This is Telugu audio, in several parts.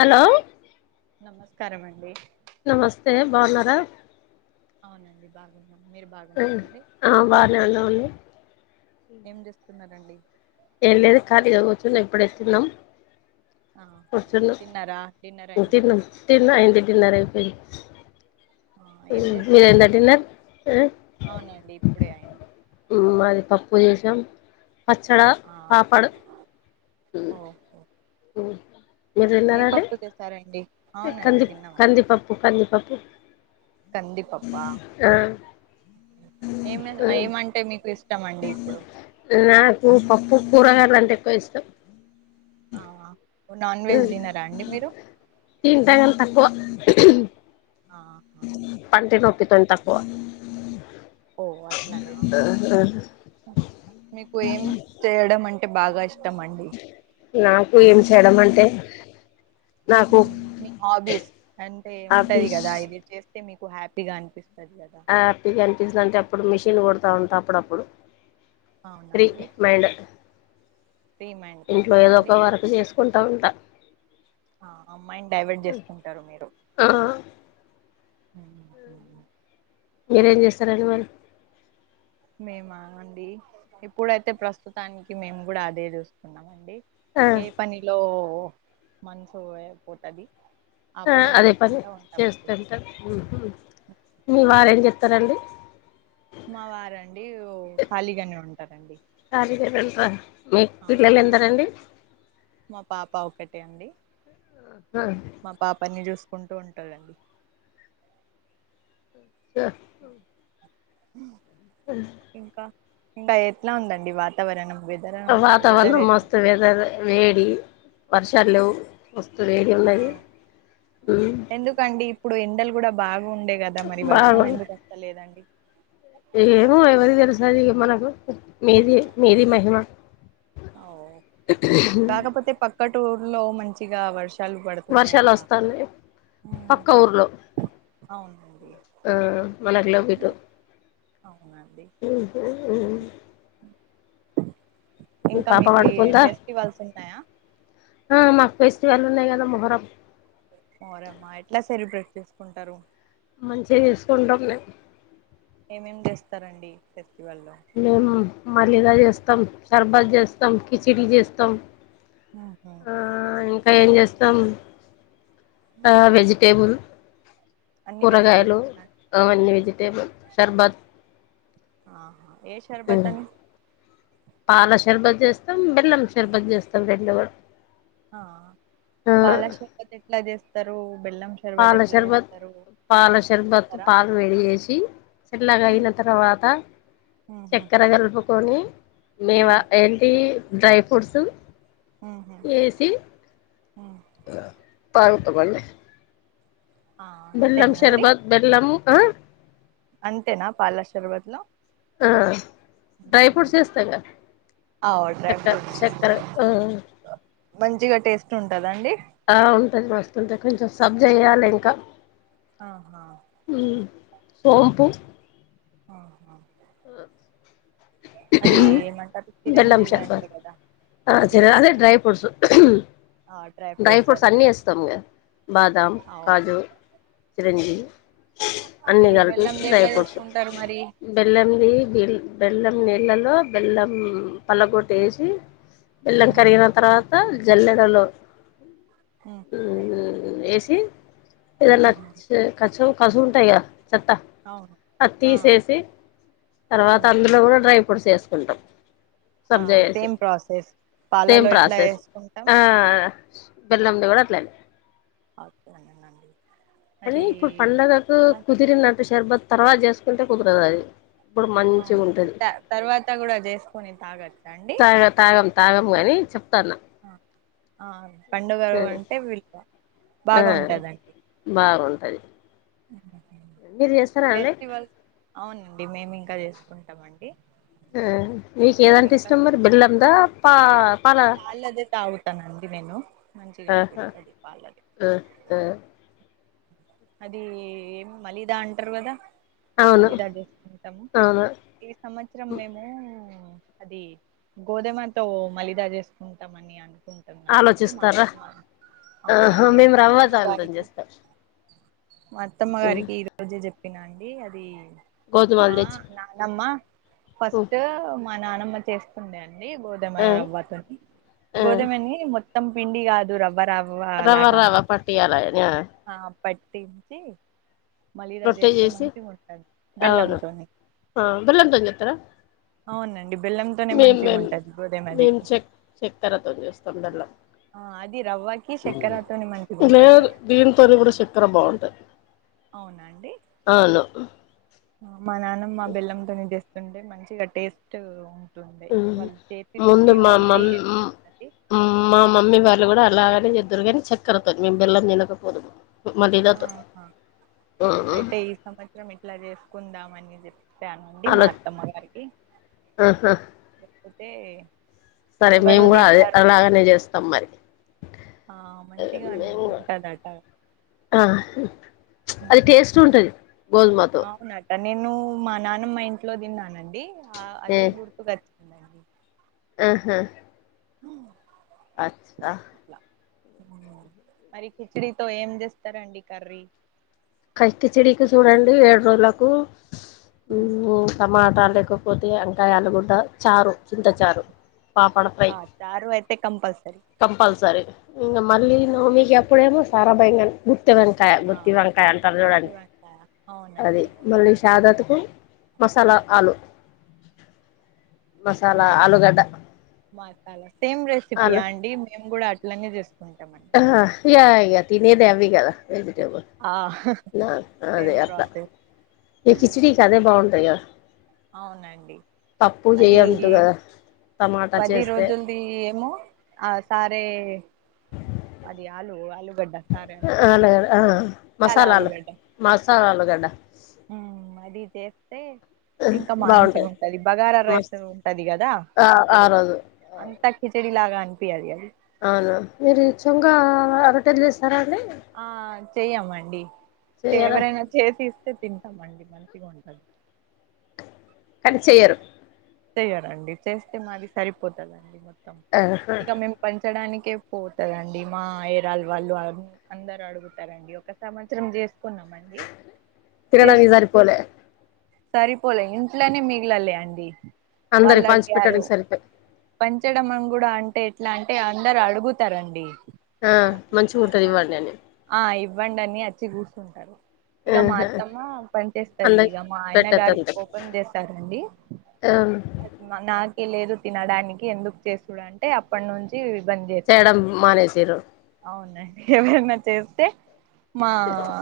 హలో నమస్కారమండి నమస్తే బాన్నారా అవునండి బాగున్నాం మీరు ఉండు బాగున్నారండి ఆ బానే ఉన్నాం అండి రండి ఏం లేదు ఖాళీగ కూర్చున్నా ఇప్పుడే తిన్నాం ఆ కూర్చున్నాం తిన్నర డిన్నరయిందా తిన్నాం తిన్న అయింది డిన్నర్ అయిపోయింది ఆ ఏం మ్ చేశారు మీదయింద మరి డిన్నర్ అవునండి ఇప్పుడే అయింది మ్ మది పప్పు చేసాం పచ్చడా ఆ పాపడు ఓహో మీరు ఏ తిన్నారండి పప్పు చేసారండి అవునండి కంది తిన్నాము కందిపప్పు కంది ఓకే కందిపప్ప ఏమ ఏమంటే మీకు ఇస్ నాకు పప్పు కూరగాయలు అంటే ఎక్కువ ఇష్టం ఆహా ఉ తింటగని తక్కువ ఆహా తన్ తక్కువ ఓ అట్లనా మీకు ఏం చేయడం అం టే బాగా ఇష్టం అండి నాకు ఏం చేయడం అంటే నాకు మీ హాబీస్ అంటే ఉంటది ఆఫీస్ కదా ఇది చేస్తే మీకు హ్యాపీగా అనిపిస్తుం హపీగంపిస్తాదాంటే అప్పుడు మిషిన్ కుడతా ఉంటా అప్పుడప్పుడు అవునా ఫీ అండి మైండ్ ఫ్రీ మైండ్ ఇంట్లో కోసమా ఏదో అండి ఒక వర్క్ చేసుకుంటా ఉంట ఆ అమ్మాైండ్ డైవర్ట్ చేసుకుంటారు మీరు [inaudible] ఆ మీరేం చేస్తారండి మళ్లీ మేమా అండి ఇప్పుడైతే ప్రస్తుతానికి మేము కూడా అదే చూస్తున్నామండి ఆ ఏ పనిలో మనసు పోతది ఆ అదే పని చేస్తుంటారు మీ వారు ఏం చే స్తారండి మా వారు అండి ఓ ఖాళీగానే ఉంటారండి ఆ మీక్ పిల్లలు అవునండి ఎందరండి ఓకే అండి మా పాపని చూస్ కుంటూ ఉంటాడండి దా ఇంకా ఇంకా ఎట్లా ఉందండి వాతావరణం వెదర్ వెదర్ వాతావరణం ఎట్లా మస్తు వెదర్ వేడి వర్షాలు లేవు మస్తు వేడి ఆ ఉన్నది ఉమ్ బాగుండే కదా మరి వర్షం బాగుంది ఎందుకు వస్తలేదండి ఏమో ఎవరి తెలుసది ఇగ మనకు మీది మీది మహిమ ఆవ్ కాకపోతే పక్క టుర్లో మంచిగా వర్ష వర్షాలు వస్తన్నాయి పక్క ఊర్లో అవునండి ఆ మనకు లేవు ఇటు అవునండి [unintelligible] మీ ఇంకా పాప మీకు ఈ పండుకుందా ఫెస్టివల్స్ ఉన్నాయా ఆ మా ఫెస్టివల్ ఉన్నాయి కదా మోహరం మోహరమా ఎట్లా సెలెబ్రేట్ చేసుకుంటారు మంచిగా చేసుకుంటాం మేము ఏమేమి చేస్తారండి ఫెస్టివల్లో మేము మలిదా చేస్తాం శర్బత్ చేస్తాం కిచిడి చేస్తాం ఆహు ఆ ఇంకా ఏం చేస్తాం ఆ వెజిటేబుల్ అన్ని కూరగాయలు వెజిటేబుల్స్ అవన్నీ వెజిటేబుల్ షర్బత్ ఆహా ఏ షర్బత్ హ్ అని పాలశర్బద్ చేస్తాం బెల్లం షర్బత్ చేస్తాం రెండు కూడా ఆ ఆ పాలషర్బత్ ఎట్లా చేస్తారు బెల్లం సర్భత్ పాల ఎట్లా షర్బత్ చేస్తారు పాల సర్భత్ చెప్తారా పాలు వేడి చేేసి చల్లగా అయిన తర్వాత ఉహు చక్కెర కలుపుకొని ఉ మేము ఏంటి డ్రై ఫ్రూట్స్ ఉహు ఏసి ఉ తగ్గుతమండి ఆ బెల్లం అంతేనా అండి సర్భత్ బెల్లం ఆ అంతేనా పాల షర్బత్ లో ఆ డ్రై ఉహు ఫ్రూట్స్ వేస్తంగా ఆ డ్రై చక్కర ఫ్రూట్స్ చక్కర యూ మంచిగా టేస్ట్ ఉంటదండి ఆ ఉంటది మస్తుంటాది కొంచెం సబజ్జా చేయాలి ఇంకా ఆహా సోపు ఆహా ఆ అది ఏమంటారు చిరంజీవి షర్బత్ అంటారు కదా ఆ అది చీర్ అదే వేస్తారా డ్రై ఫ్రూట్స్ డ్రై ఫ్రూట్స్ అన్ని వేస్తాం కదా బాదం ఓహో కాజు చిరంజీవి అన్ని ఇది కలిపి బెల్లంది డ్రై ఎట్లా ఫ్రూట్స్ చేసుకుంటారు మరి బ అది బెల్లం నీళ్ళలో బెల్లం పలగొట్టి వేసి బెల్లం ఉ కరిగిన తర్వాత జల్లెడలో హూ ఉహు హూ ఏసి ఏదనా ఉహు కసుం కసు ఉంటాయి కదా చెత్త అవును అది ఆ తీసేసి తర్వాత ఉహు అందులో కూడా డ్రై ఫ్రూట్స్ వేసుకుంటాం ఆ సబ్జేసి సేమ్ ప్రాసెస్ సేమ్ పాలలో ఎట్లా ప్రాసెస్ వేసుకుంటాం ఆ బెల్లంది కూడా అట్లానే అంతేనండి కానీ ఇప్పుడు పండగకు కుదిరినట్టు సర్బత్ తర్వాత చేసుకుంటే కుదరదు అది ఇప్పుడు మంచిగా అవునండి ఉంటది తర్వాత కూడా చేసుకుని తాగచ్చా అండి తాగముగాని చెప్తున్నా ఆ ఆ పండుగారు అంటే ఆ విలువ ఆ బాగా ఉంటుందండి బాగుంటది మీరు చేస్తారా అండి ఫెస్టివల్ అవునండి మేమి ఇంకా వేసుకుంటామండి ఆ మీకు ఏదంటే ఇష్టం మరి బెల్లందా పా పాల పాలదే తాగుతానండి నేను మంచిగా అనిపిస్తాది పాలదే ఉహు అది ఏం మలిదా అంటారు కదా అవును మలిదా జేసుకుంటాము అవును ఈ సంవత్సరం మేము అది గోధుమతో మలిదా చేసుకుంటాం అని ఆ ఆలోచిస్తారా ఆహా అవునండి మా మేము అత్తమ్మ రవ్వదాంతో గారికి చేస్తాం మా అత్తమ్మ గారికి ఈ రోజే చెప్పినా అది గోధుమలు మా తెచ్చి నానమ్మ ఫస్ట్ మా నానమ్మ చేస్తుండే అండి గోధమ ఆ రవ్వతోని ఆ గోధుమని మొత్తం పిండి కాదు రవ్వరా రవ్వ రవ్వ పట్టియాల ఆ పట్టించి మలిదా రొట్టె చేస్తే చేసి మంచిగా ఉంటది అవును బెల్లంతోని అ బెల్లం తోనే చేత్తరా అవునండి బెల్లంతోనే మేము మంచిగా మేం ఉంటది మేం గోధుమది చెక్ చెక్కరతోని చేస్తాం బెల్లం ఆ అది రవ్వకి చక్కెరతోని మంచిగా లే ఉంటది దీనితోని కూడా చక్కెర బావుంటాది. అవునా అండి అవును మా నానమ్మ బెల్లం తోని తెస్తుంటే మంచిగా టేస్ట్ ఉంటుండే ఉ వాళ్ళు చేతి ముందు రుచియో మా మరి మమ్ ఎట్లా అది మా మమ్మీ వాళ్ళు కూడా అలా అట్లనే చేద్దురు కాని చక్కెరతో మేం బెల్లం తినకపోదు. ఆహా అయితే ఈ సంవత్సరం ఇట్లా చేసుకుందామని చెప్ప చెప్పానండి మా అలా అత్తమ్మ గారికి ఆహా లేకపోతే సరే ఎవరు మేము కూడా అదే తింటారు అలాగనే చేస్తాం మరి ఆ మంచిగాన్ మేము కూడా ఉంటదట ఆ చ్ అది టేస్ట్ ఉంటది గోధుమతో అవునట నేను మా నానమ్మ ఇంట్లో తిన్నానండి ఆ ఏ అదే గుర్తుకు వచ్చిందండి ఆహా ఉ అచ్చా మరి కిచిడి తో ఏం చేస్తారండి కర్రీ? కచ్చి చెడికి చూడండి ఏడు రోజులకు మ్ టమాటాలు లేకపోతే ఆంకాయ ఆలుగడ్డ చారు చింత చారు పాపడ ఫ్రై ఆ చారు అయితే కంపల్సరి కంపల్సరీ ఇంకా మళ్ళీ నవమికి ఎప్పుడేమో సారా భయంగా గు గుత్తి వంకాయ ఆ గుత్తి వంకాయ అంటారు చూడండి గుత్తివంకాయ అది అవునండి మళ్ళీ షాదత్కు మసాలా ఆలు మసాలా ఆలుగడ్డ మాసాలా సేమ్ రెసిపీయా అండి మేము కూడా అట్లనే చేసుకు ఆహా ఇగ హాయిగా తినేది అవేగద వెజిటబుల్ ఆ ఇంగా అదే సేమ్ అట్లా ప్రాసెస్ మీ కిచడికి అదే బావుంటుంది. దయ అవునండి అది చేయొద్దు ఎ కదా టమాటా పది చేస్తే రోజులది ఏమో ఆ సారే అది ఆలు ఆలు అ అలాగదే ఆ చాలా మసాలాలు ఆలుగడ్డ మసాలాలు గడ్డ మరితే తే ఇంకా మంచిగా బాగుంటది ఉంటది. బగారా రైస్ మస్త్ ఉంటది కదా ఆ ఆ అప్పుడు రోజు అంత కీచడి లాగా అనిపియాది అవునా మీరు చంగా అ రొట్టేల్ చేస్ ఆ చెయ్యమండి చెయ్యరా తీవ్రంగా చేసి తే తింటామండి మంచి గా ఉంటది. కనిచేయరు చెయాలండి చేస్తే మాది సరిపోతదండి. మొత్తం ఆహా ఇక మేము పంచడానికి ఎం పోతారండి మా ఏరాల వాళ్ళు అందరు అడుగుతారండి ఒక సంవత్సరం చేస్త కున్నామండి తినడానికి తీసుకుంటే సరిపోలే సరిపోలే ఇంటిట్లోనే మిగిలలే అండి వాళ్ళు అందరికి పంచి అడిగారు పెట్టడానికి సరిపోయి పంచడమన్ కూడా అం టే ఎట్లా అంటే అందరు అడుగుతారండి ఆ మంచి ఉంటది ఇవ్వండి అన్ని ఇవ్వండన్ని అచ్చి కుర్చుంటారు ఇగ మా ఆహా అత్తమ్మ పని చేస్తది అందరికి ఇగ మా ఆయన్న గారు కోపం చేస్తారండి అవును అది నాకే లేదు తినడానికి ఎందుకు చేసుడు అంటే అప్పటి నుంచి బంద్ చేయడం చేసుకున్నాం మానేసిరు ఎవరన్నా చేస్తే మా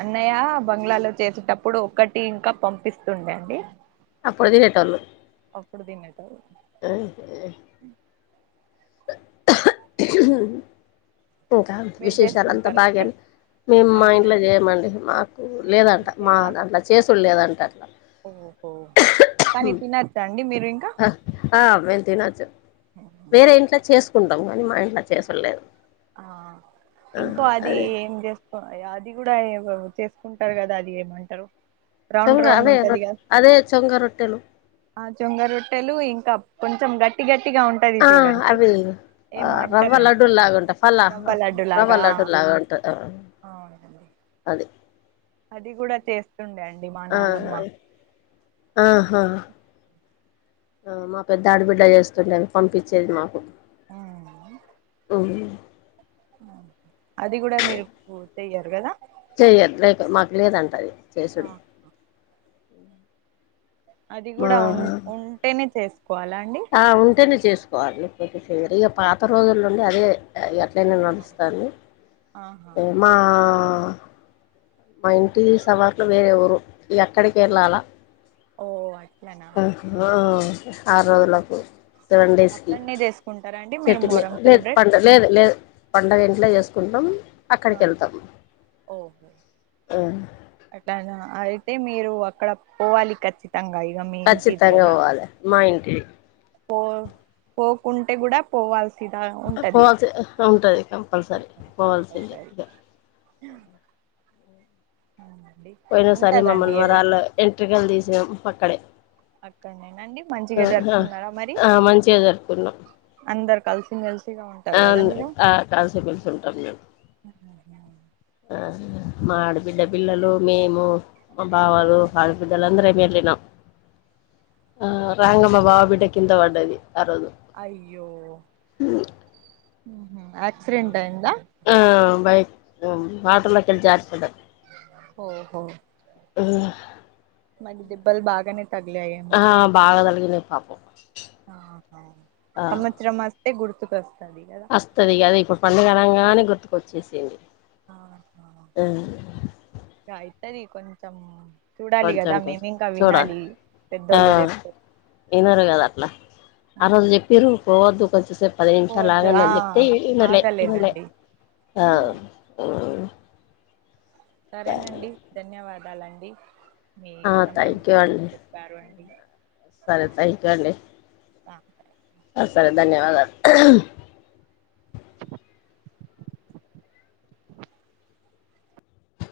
అన్నయ్య బంగ్లాలో చేసేటప్పుడు ఒక్కటి ఇంకా పంపిస్తుండే అండి అప్పుడు తినేటోలు అప్పుడు తిన్న ఆ ఇంకా మీరు విశేషాలు అంతా చేసుకుంటారా అండి బాగేనా మేము మా ఇంట్లో అవునండి చేయమండి మాకు లేదంట లేదా మాదంట్లో చేసుడు లేదంట అట్లా ఓహో కానీ తినచ్చా అండి మీరు ఇంకా ఆ తినచ్చు వేరే ఇంట్లో చేసుకుంటాం కానీ మా ఇంట్లో చేసుడు లేదు ఆ ఇంకో అది ఏం చేసుకో అది కూడా ఎదో చేసుకుంటారు కదా అది ఏమంటారు రౌండ్ చొంగ రౌండ్ అవే ఉంటది రొట్టె కదా అదే చొంగ రొట్టెలు ఆ జొంగ రొట్టెలు ఇంకా కొంచెం గట్టి గట్టి ఆ అవి ఏమో రవ్వ అంటారండి లడ్డూల్ లాగాంట పళ్ల రవ్వ లడ్డు లాగా రవ్వ లడ్డు లాగా ఉంటది అవునండి అది అది కూడా చేస్త ఆహా ఆహా ఆ మా పెద్ద ఆడబిడ్డ చేస్తుండేవి పంపించేది మాకు ఆ [inaudible] అది కూడా మీరు పూ చేయ్యరు కదా చెయ్యదు లైదు మాకు లేదంటది ఆహ అది మా కూడా ఉ ఉంటేనే చేస్త ఆ ఉంటేనే చేసుకోవాలి లేకపోతే ఇక పాత రోజుల నుండి అదే ఎట్లయినా నడుస్తాను ఆహా [unintelligible] మా మా ఇంటి సవాట్లో వేరే ఊరు ఎక్కడికి వెళ్ళాలా ఓ అట్లనా ఆహా ఆరు రోజులకు సెవెన్ డేస్కి అక్కడనే చేసుకుంటారా అండి మీరు చెట్టుని మొహరం లేదు సెలబ్రేట్ పండ లేదు లేదు పండగ ఇంట్లో చేసుకుంటాం ఆ అక్కడికి వెళ్తాం ఓహో ఆ అట్లయిన అయితే మీరు అక్కడ పోవాలి ఖచ్చిత ఖచ్చితంగా పోవ్వాలి మా ఇంటి పో పోకుంటే కూడా పోవాల్సి పోవాల్సి ఉంటది కంపల్సరీ పోవాల్సింది కంపల్సరీ అవునండి పోయిన సారి ఉంటదండి మమ్మని ఎవరు వరాళ్ళ ఎంట్రికలు తీసినాము అక్కడే అక్కడనేేనండి మంచిగా జరుపుకున్నారా మరి ఆ మంచిగా జరుపుకున్నాం అందరు కలిసి [unintelligible] ఆ కలిసి మెలిసి వుంటాం మేము మా ఆడబిడ్డ పిల్లలు మేము మా ఆ బావాలు ఆడబిడ్డలు అందరం వెళ్ళినం ఆ రాంగనే ఆ మా బావ బిడ్డ కింద పడ్డది ఆ రోజు అయ్యో ఆహా అ సిడెంట్ అయిందా వాటర్ల కేళి జారి పడ్డది ఓహో అవును అంటే దెబ్బల్ బాగానే ఆ తగిలాయేమో బాగ తలిగినయి పాపం ఆహా ఆ సంవత్సరం అస్తే గుర్తుకొస్తయి వస్తది అదే ఇప్పుడు పండుగ అనంగానే గుర్తుకొచ్చేసింది ఆ ఇగ అయితది కొంచం కొంచెం కొంచెం చూడాలి ఆ పెద్దోళ్ళు చెప్తే ఇనరు కదా అట్లా ఆ రోజు చెప్పిర్రు పోవద్దు కొద్దిసేపు పది నిమిషాలు పోవద్దు ఆగండి ఆ అని చెప్తే వినలే విన్లే ఆగలేదండి సరేనండి ధన్యవాదాలండి మీ ఆ సమయం థ్యాంక్ యూ మాకు అండి చెప్పారు అ డి సరే థ్యాంక్యూ అండి ఆ ఆ సరే ధన్యవాదాలు